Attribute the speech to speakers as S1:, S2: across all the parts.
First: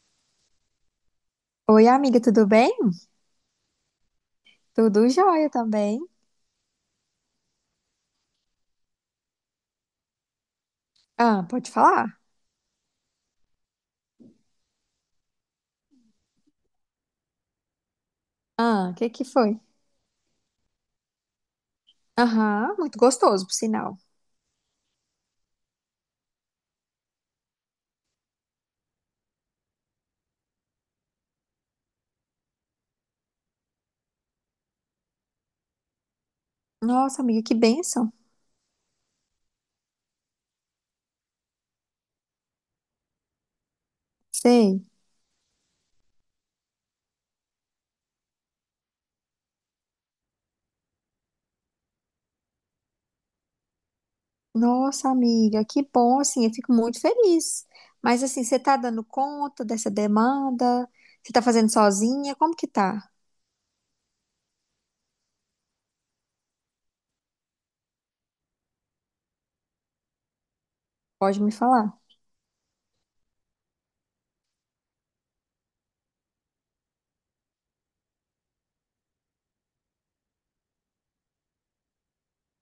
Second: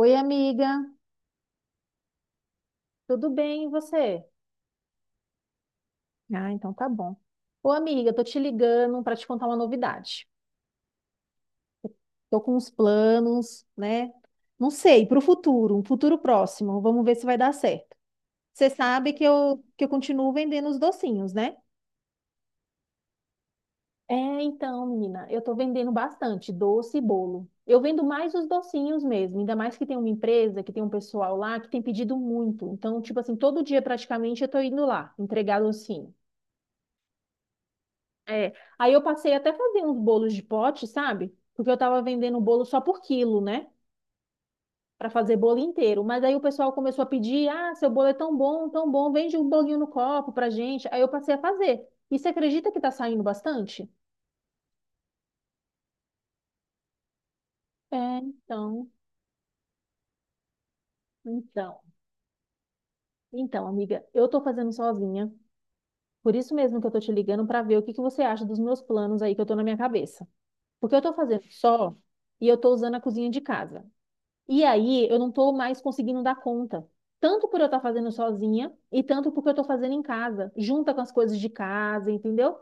S1: Oi, amiga,
S2: Oi, amiga, tudo bem?
S1: tudo bem e você?
S2: Tudo jóia também.
S1: Ah, então tá bom. Ô, amiga, tô te ligando para te contar uma novidade.
S2: Ah, pode falar?
S1: Tô com uns planos, né? Não sei, para o futuro, um futuro próximo. Vamos ver se vai dar certo. Você
S2: Ah, o que
S1: sabe que
S2: que foi?
S1: eu continuo vendendo os docinhos, né?
S2: Aham, muito gostoso, por sinal.
S1: É, então, menina, eu tô vendendo bastante doce e bolo. Eu vendo mais os docinhos mesmo, ainda mais que tem uma empresa, que tem um pessoal lá que tem pedido muito. Então, tipo assim, todo dia praticamente eu tô indo lá entregar docinho.
S2: Nossa, amiga, que bênção.
S1: É. Aí eu passei até a fazer uns bolos de pote, sabe? Porque eu tava vendendo bolo só por quilo, né?
S2: Sei.
S1: Pra fazer bolo inteiro. Mas aí o pessoal começou a pedir: ah, seu bolo é tão bom, vende um bolinho no copo pra gente. Aí eu passei a fazer. E você acredita que tá saindo bastante?
S2: Nossa, amiga, que bom, assim, eu fico muito feliz.
S1: É,
S2: Mas, assim, você tá
S1: então,
S2: dando conta dessa demanda? Você tá fazendo
S1: então.
S2: sozinha? Como que tá?
S1: Então, amiga, eu tô fazendo sozinha. Por isso mesmo que eu tô te ligando pra ver o que que você acha dos meus planos aí que eu tô na minha cabeça. Porque eu tô
S2: Pode
S1: fazendo
S2: me
S1: só
S2: falar?
S1: e eu tô usando a cozinha de casa. E aí eu não estou mais conseguindo dar conta. Tanto por eu estar fazendo sozinha e tanto porque eu estou fazendo em casa, junta com as coisas de casa, entendeu?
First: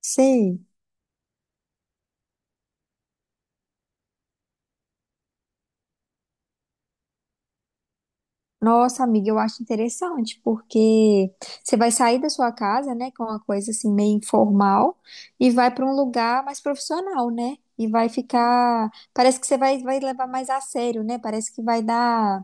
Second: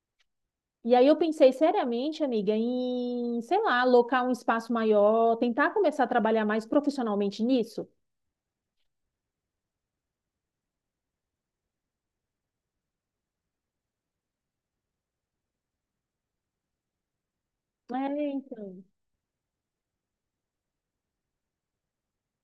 S2: Sei.
S1: E aí eu pensei seriamente, amiga, em, sei lá, alocar um espaço maior, tentar começar a trabalhar mais profissionalmente nisso.
S2: Nossa, amiga, eu acho interessante, porque você vai sair da sua casa, né, com uma coisa assim meio informal e vai para um lugar mais profissional, né? E vai
S1: É, então.
S2: ficar, parece que você vai, vai levar mais a sério, né? Parece que vai dar,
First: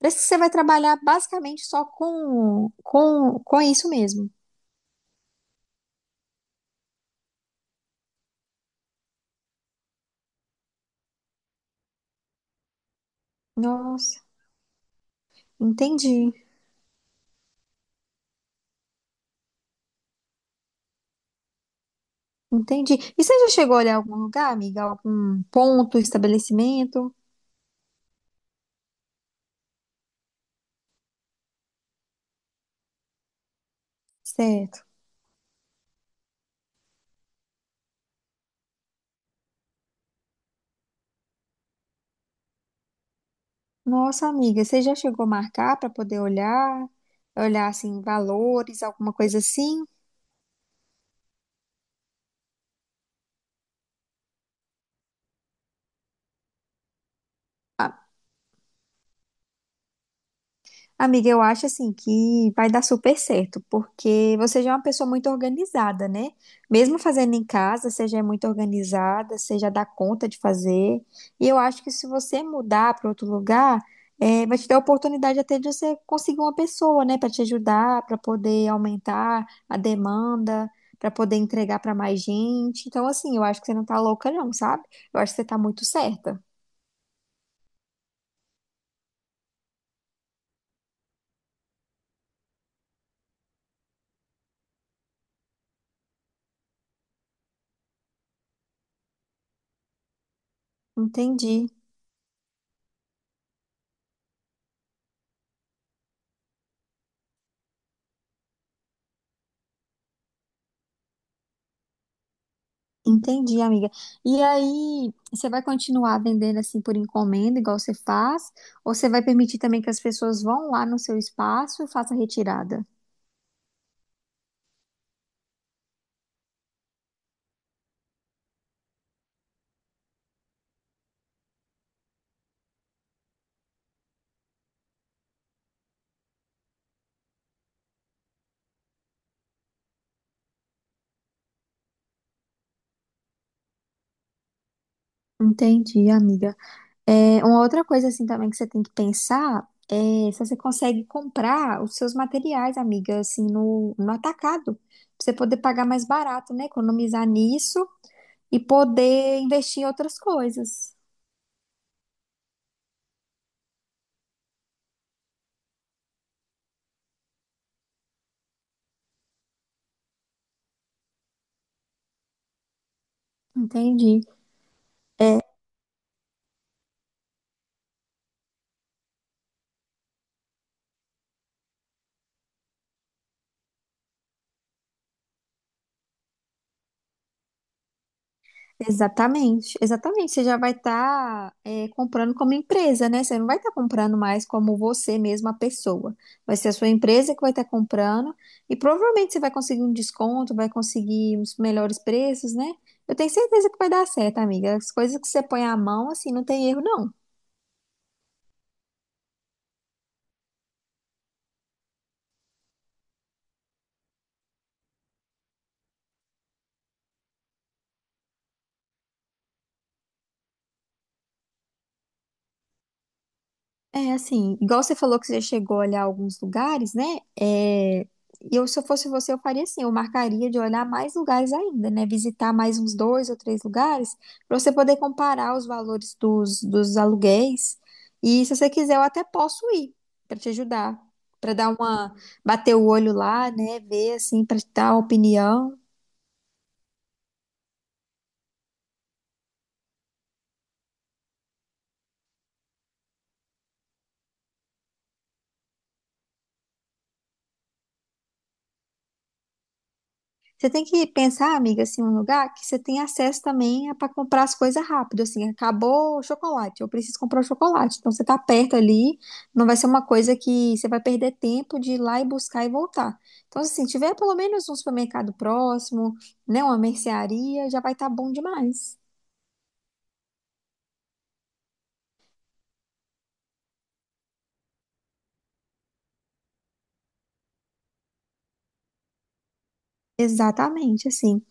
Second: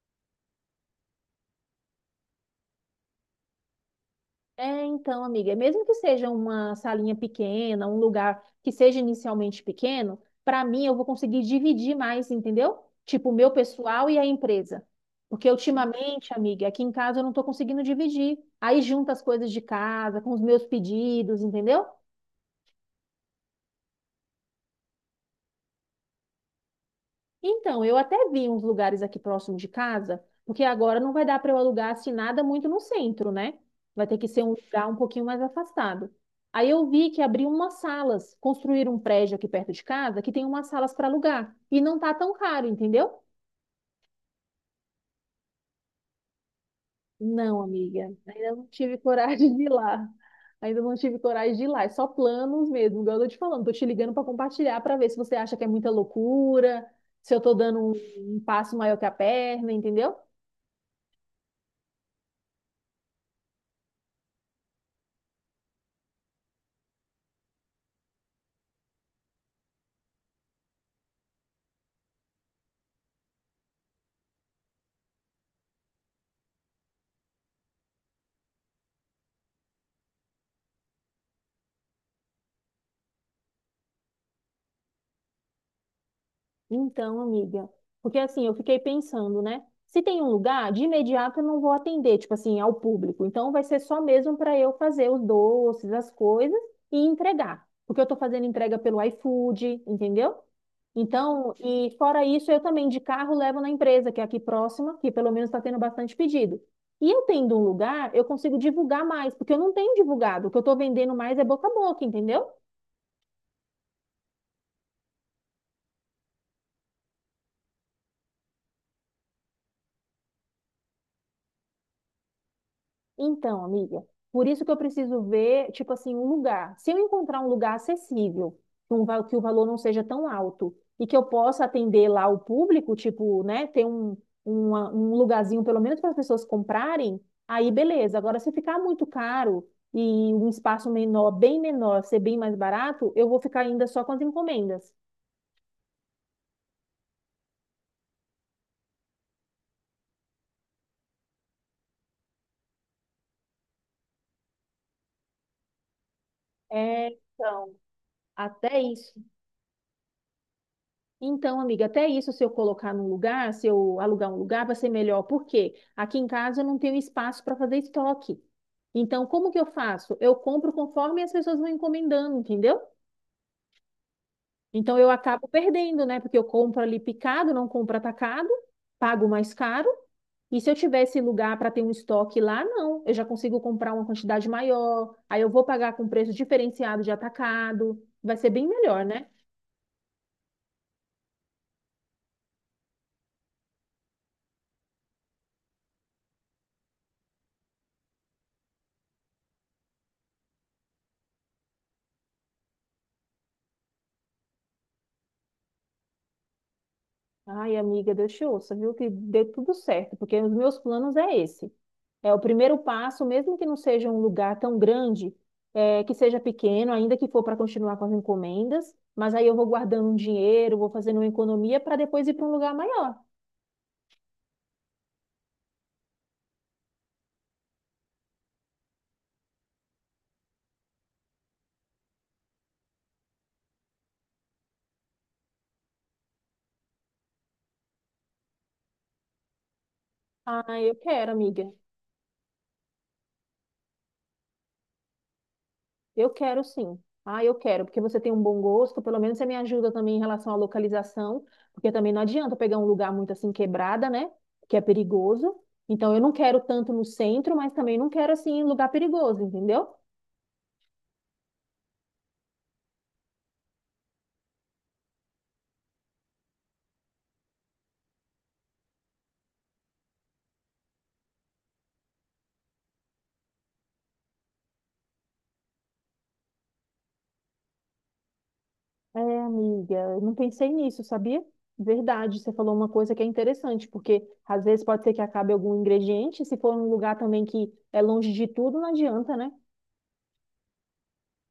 S2: parece que você vai trabalhar basicamente só com isso mesmo.
S1: É, então, amiga, mesmo que seja uma salinha pequena, um lugar que seja inicialmente pequeno, para mim eu vou conseguir dividir mais, entendeu? Tipo, o meu pessoal e
S2: Nossa,
S1: a empresa. Porque ultimamente,
S2: entendi.
S1: amiga, aqui em casa eu não estou conseguindo dividir. Aí junta as coisas de casa com os meus pedidos, entendeu?
S2: Entendi. E você já chegou a olhar algum lugar, amiga? Algum ponto, estabelecimento?
S1: Então, eu até vi uns lugares aqui próximo de casa, porque agora não vai dar para eu alugar assim nada muito no centro, né? Vai ter que ser um
S2: Certo.
S1: lugar um pouquinho mais afastado. Aí eu vi que abriram umas salas, construíram um prédio aqui perto de casa que tem umas salas para alugar e não tá tão caro, entendeu?
S2: Nossa, amiga, você já chegou a marcar para poder olhar?
S1: Não,
S2: Olhar
S1: amiga,
S2: assim,
S1: ainda não
S2: valores,
S1: tive
S2: alguma coisa
S1: coragem de ir
S2: assim?
S1: lá. Ainda não tive coragem de ir lá, é só planos mesmo, igual eu tô te falando, tô te ligando para compartilhar para ver se você acha que é muita loucura, se eu tô dando um passo maior que a perna, entendeu?
S2: Amiga, eu acho assim que vai dar super certo, porque você já é uma pessoa muito organizada, né? Mesmo fazendo em casa, você já é muito organizada, você já dá conta de fazer. E eu acho que se você mudar para outro lugar, vai te dar a oportunidade até de você conseguir uma pessoa, né, para te ajudar, para poder aumentar a demanda, para poder entregar para mais gente. Então, assim, eu acho que você não tá louca, não, sabe? Eu acho que você tá muito certa.
S1: Então, amiga, porque assim, eu fiquei pensando, né? Se tem um lugar, de imediato eu não vou atender, tipo assim, ao público. Então vai ser só mesmo para eu fazer os doces, as coisas e entregar. Porque eu tô fazendo entrega pelo iFood, entendeu? Então,
S2: Entendi.
S1: e fora isso, eu também de carro levo na empresa, que é aqui próxima, que pelo menos está tendo bastante pedido. E eu tendo um lugar, eu consigo divulgar mais, porque eu não tenho divulgado. O que eu estou vendendo mais é boca a boca, entendeu?
S2: Entendi, amiga. E aí, você vai continuar vendendo assim por encomenda, igual você faz? Ou você vai permitir também que as pessoas vão lá no seu espaço e façam a retirada?
S1: Então, amiga, por isso que eu preciso ver, tipo assim, um lugar. Se eu encontrar um lugar acessível, que, um, que o valor não seja tão alto e que eu possa atender lá o público, tipo, né, ter um lugarzinho pelo menos para as pessoas comprarem, aí beleza. Agora, se ficar muito caro e um espaço menor, bem menor, ser bem mais barato, eu vou ficar ainda só com as encomendas.
S2: Entendi, amiga. É, uma outra coisa assim também que você tem que pensar é se você consegue comprar os seus materiais, amiga, assim, no atacado, pra você poder pagar mais barato, né?
S1: É,
S2: Economizar
S1: então,
S2: nisso e
S1: até isso.
S2: poder investir em outras coisas.
S1: Então, amiga, até isso, se eu colocar num lugar, se eu alugar um lugar, vai ser melhor. Por quê? Aqui em casa eu não tenho espaço para fazer estoque. Então, como que eu faço? Eu compro conforme as pessoas vão encomendando, entendeu?
S2: Entendi.
S1: Então, eu
S2: É,
S1: acabo perdendo, né? Porque eu compro ali picado, não compro atacado, pago mais caro. E se eu tivesse lugar para ter um estoque lá, não. Eu já consigo comprar uma quantidade maior. Aí eu vou pagar com preço diferenciado de atacado. Vai ser bem melhor, né?
S2: exatamente, exatamente. Você já vai estar comprando como empresa, né? Você não vai estar comprando mais como você mesma, a pessoa. Vai ser a sua empresa que vai estar comprando e provavelmente você vai conseguir um desconto, vai conseguir uns melhores preços, né? Eu tenho certeza que vai dar certo, amiga. As coisas que você põe a mão, assim, não tem erro, não.
S1: Ai, amiga, Deus te ouça, viu? Que dê tudo certo, porque os meus planos é esse. É o primeiro passo, mesmo que não seja um lugar tão grande, é, que seja pequeno, ainda que for para continuar com as encomendas, mas aí eu vou guardando um dinheiro, vou fazendo uma economia para depois ir para um lugar maior.
S2: É assim, igual você falou que você chegou a olhar alguns lugares, né? É, eu, se eu fosse você, eu faria assim, eu marcaria de olhar mais lugares ainda, né? Visitar mais uns dois ou três lugares, para você poder comparar os valores dos aluguéis. E se você quiser, eu até posso ir para te
S1: Ai, eu
S2: ajudar,
S1: quero,
S2: para dar
S1: amiga.
S2: uma, bater o olho lá, né? Ver assim, para dar uma opinião.
S1: Eu quero sim. Ah, eu quero, porque você tem um bom gosto, pelo menos você me ajuda também em relação à localização, porque também não adianta pegar um lugar muito assim quebrada, né? Que é perigoso. Então eu não quero tanto no centro, mas também não quero assim em lugar perigoso, entendeu?
S2: Você tem que pensar, amiga, assim, um lugar que você tem acesso também para comprar as coisas rápido, assim, acabou o chocolate, eu preciso comprar o chocolate. Então você tá perto ali, não vai ser uma coisa que você vai perder tempo de ir lá e buscar e voltar. Então, assim, tiver pelo menos um supermercado próximo, né, uma mercearia, já vai estar bom demais.
S1: É, amiga, eu não pensei nisso, sabia? Verdade, você falou uma coisa que é interessante, porque às vezes pode ser que acabe algum ingrediente, se for um lugar também que é longe de tudo, não adianta, né?
S2: Exatamente, assim.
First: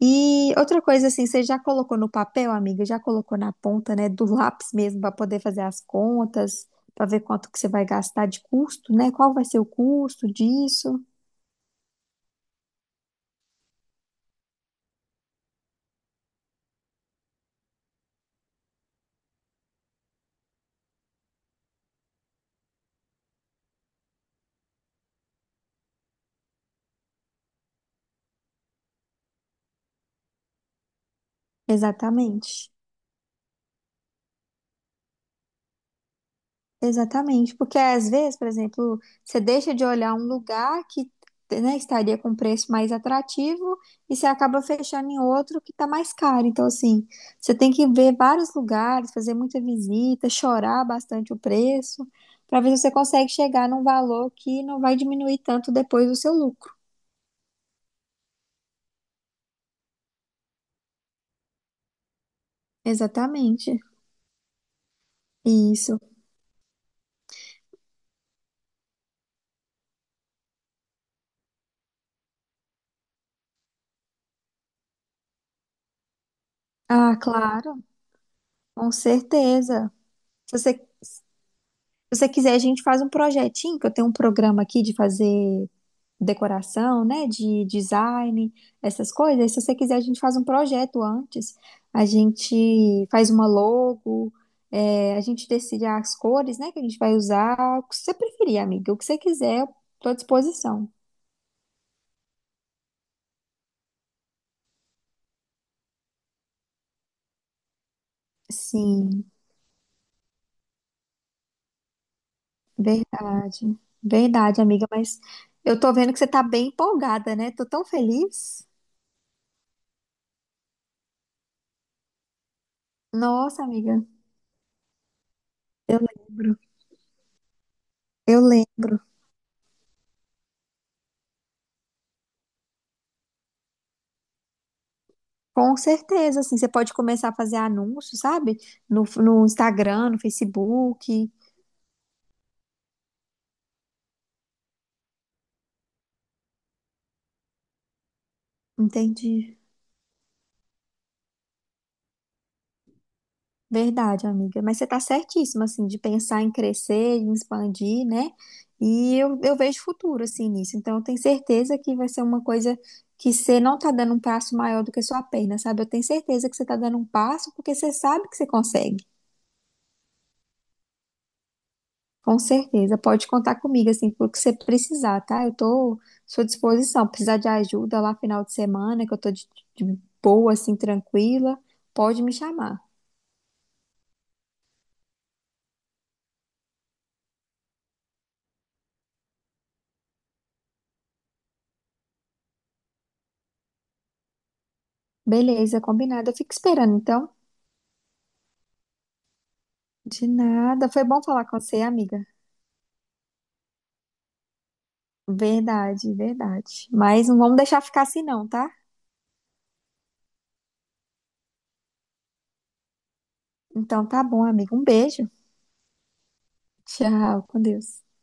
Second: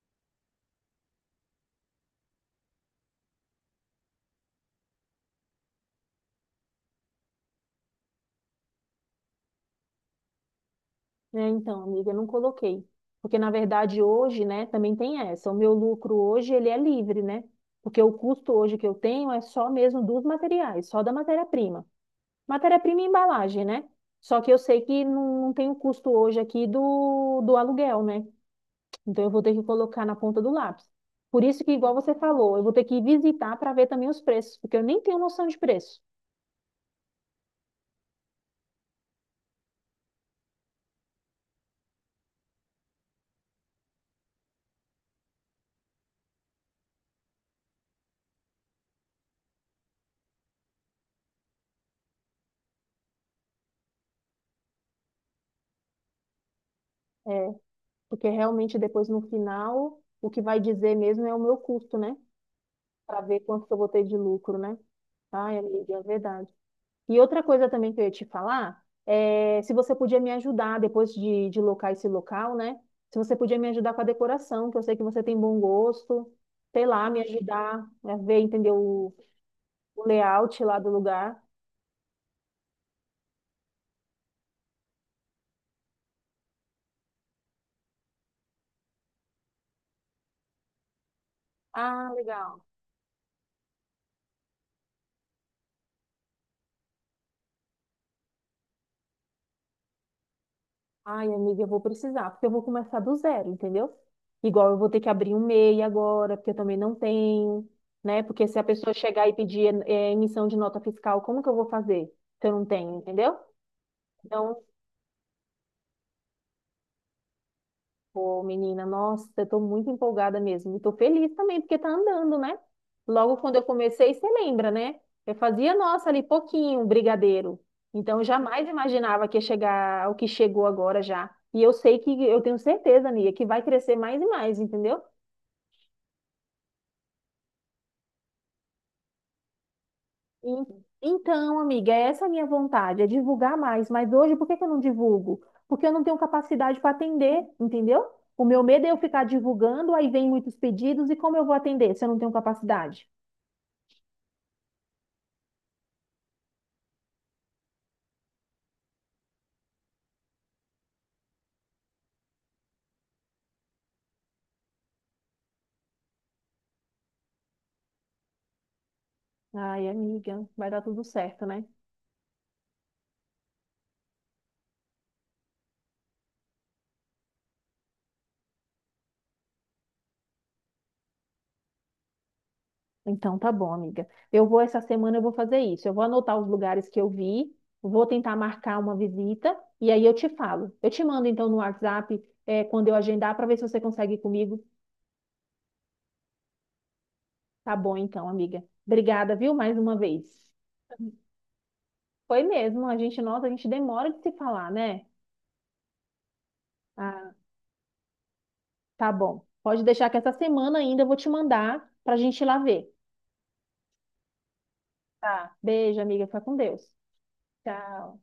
S2: E outra coisa assim, você já colocou no papel, amiga? Já colocou na ponta, né, do lápis mesmo para poder fazer as contas, para ver quanto que você vai gastar de custo, né? Qual vai ser o custo disso?
S1: É, então, amiga, eu não coloquei. Porque, na verdade, hoje, né, também tem essa. O meu lucro hoje, ele é livre, né? Porque o custo hoje que eu tenho é só mesmo dos materiais, só da matéria-prima. Matéria-prima e embalagem, né? Só que eu sei que não tem o custo hoje aqui do aluguel, né? Então, eu vou ter que colocar na ponta do lápis. Por isso que, igual você falou, eu
S2: Exatamente.
S1: vou ter que visitar para ver também os preços, porque eu nem tenho noção de preço.
S2: Exatamente, porque às vezes, por exemplo, você deixa de olhar um lugar que, né, estaria com preço mais atrativo e você acaba fechando em outro que está mais caro. Então, assim, você tem que ver vários lugares, fazer muita visita, chorar bastante o preço, para ver se você consegue chegar num valor que não vai diminuir tanto depois o seu lucro.
S1: É, porque realmente depois no final, o que vai dizer mesmo é o meu custo, né? Para ver quanto que eu
S2: Exatamente.
S1: vou ter de lucro, né? Ai, amiga,
S2: Isso.
S1: é verdade. E outra coisa também que eu ia te falar é se você podia me ajudar depois de locar esse local, né? Se você podia me ajudar com a decoração, que eu sei que você tem bom gosto, sei lá,
S2: Ah,
S1: me
S2: claro,
S1: ajudar a ver, entender
S2: com certeza.
S1: o
S2: Se
S1: layout lá
S2: você,
S1: do
S2: se
S1: lugar.
S2: você quiser, a gente faz um projetinho, que eu tenho um programa aqui de fazer decoração, né, de design, essas coisas. Se você quiser, a gente faz um projeto antes. A
S1: Ah, legal.
S2: gente faz uma logo, é, a gente decide as cores, né, que a gente vai usar, o que você preferir, amiga, o que você quiser, eu tô à disposição.
S1: Ai, amiga, eu vou precisar, porque eu vou começar do zero, entendeu? Igual eu vou ter que abrir um MEI agora, porque eu também não tenho, né? Porque se a pessoa
S2: Sim,
S1: chegar e pedir emissão de nota fiscal, como que eu vou fazer se eu não tenho, entendeu?
S2: verdade.
S1: Então,
S2: Verdade, amiga, mas eu tô vendo que você tá bem empolgada, né? Tô tão
S1: pô,
S2: feliz.
S1: menina, nossa, eu tô muito empolgada mesmo. E tô feliz também, porque tá andando, né? Logo quando eu
S2: Nossa, amiga,
S1: comecei, você lembra, né? Eu fazia,
S2: eu
S1: nossa, ali
S2: lembro.
S1: pouquinho, um brigadeiro. Então, eu
S2: Eu
S1: jamais
S2: lembro.
S1: imaginava que ia chegar ao que chegou agora já. E eu sei que, eu tenho certeza, amiga, que vai crescer mais e mais, entendeu?
S2: Com certeza, assim, você pode começar a fazer anúncios, sabe? No Instagram, no
S1: E-
S2: Facebook.
S1: Então, amiga, essa é a minha vontade, é divulgar mais. Mas hoje, por que que eu não divulgo? Porque eu não tenho capacidade para atender, entendeu? O meu medo é eu ficar
S2: Entendi.
S1: divulgando, aí vem muitos pedidos, e como eu vou atender se eu não tenho capacidade?
S2: Verdade, amiga. Mas você tá certíssima, assim, de pensar em crescer, em expandir, né? E eu vejo futuro, assim, nisso. Então, eu tenho certeza que vai ser uma coisa que você não tá dando um passo maior do que a sua perna, sabe? Eu tenho certeza que você tá dando um passo porque você sabe que você consegue.
S1: Ai, amiga, vai dar tudo certo, né?
S2: Com certeza, pode contar comigo, assim, pelo que você precisar, tá? Eu tô à sua disposição. Precisar de ajuda lá final de semana, que eu tô de boa, assim, tranquila, pode me chamar.
S1: Então tá bom, amiga. Eu vou essa semana, eu vou fazer isso. Eu vou anotar os lugares que eu vi, vou tentar marcar uma visita e aí eu te falo. Eu te mando então no WhatsApp, é, quando eu agendar, para ver se você consegue ir comigo.
S2: Beleza, combinado. Eu fico esperando, então.
S1: Tá bom então, amiga. Obrigada, viu? Mais uma vez.
S2: De nada. Foi bom falar com você, amiga.
S1: Foi mesmo, a gente, nossa, a gente demora de se falar, né?
S2: Verdade, verdade. Mas
S1: Ah,
S2: não vamos deixar ficar assim, não, tá?
S1: tá bom. Pode deixar que essa semana ainda eu vou te mandar pra gente ir lá ver.
S2: Então tá bom, amiga. Um beijo.
S1: Tá. Beijo, amiga. Fica com Deus.
S2: Tchau, com Deus.
S1: Tchau.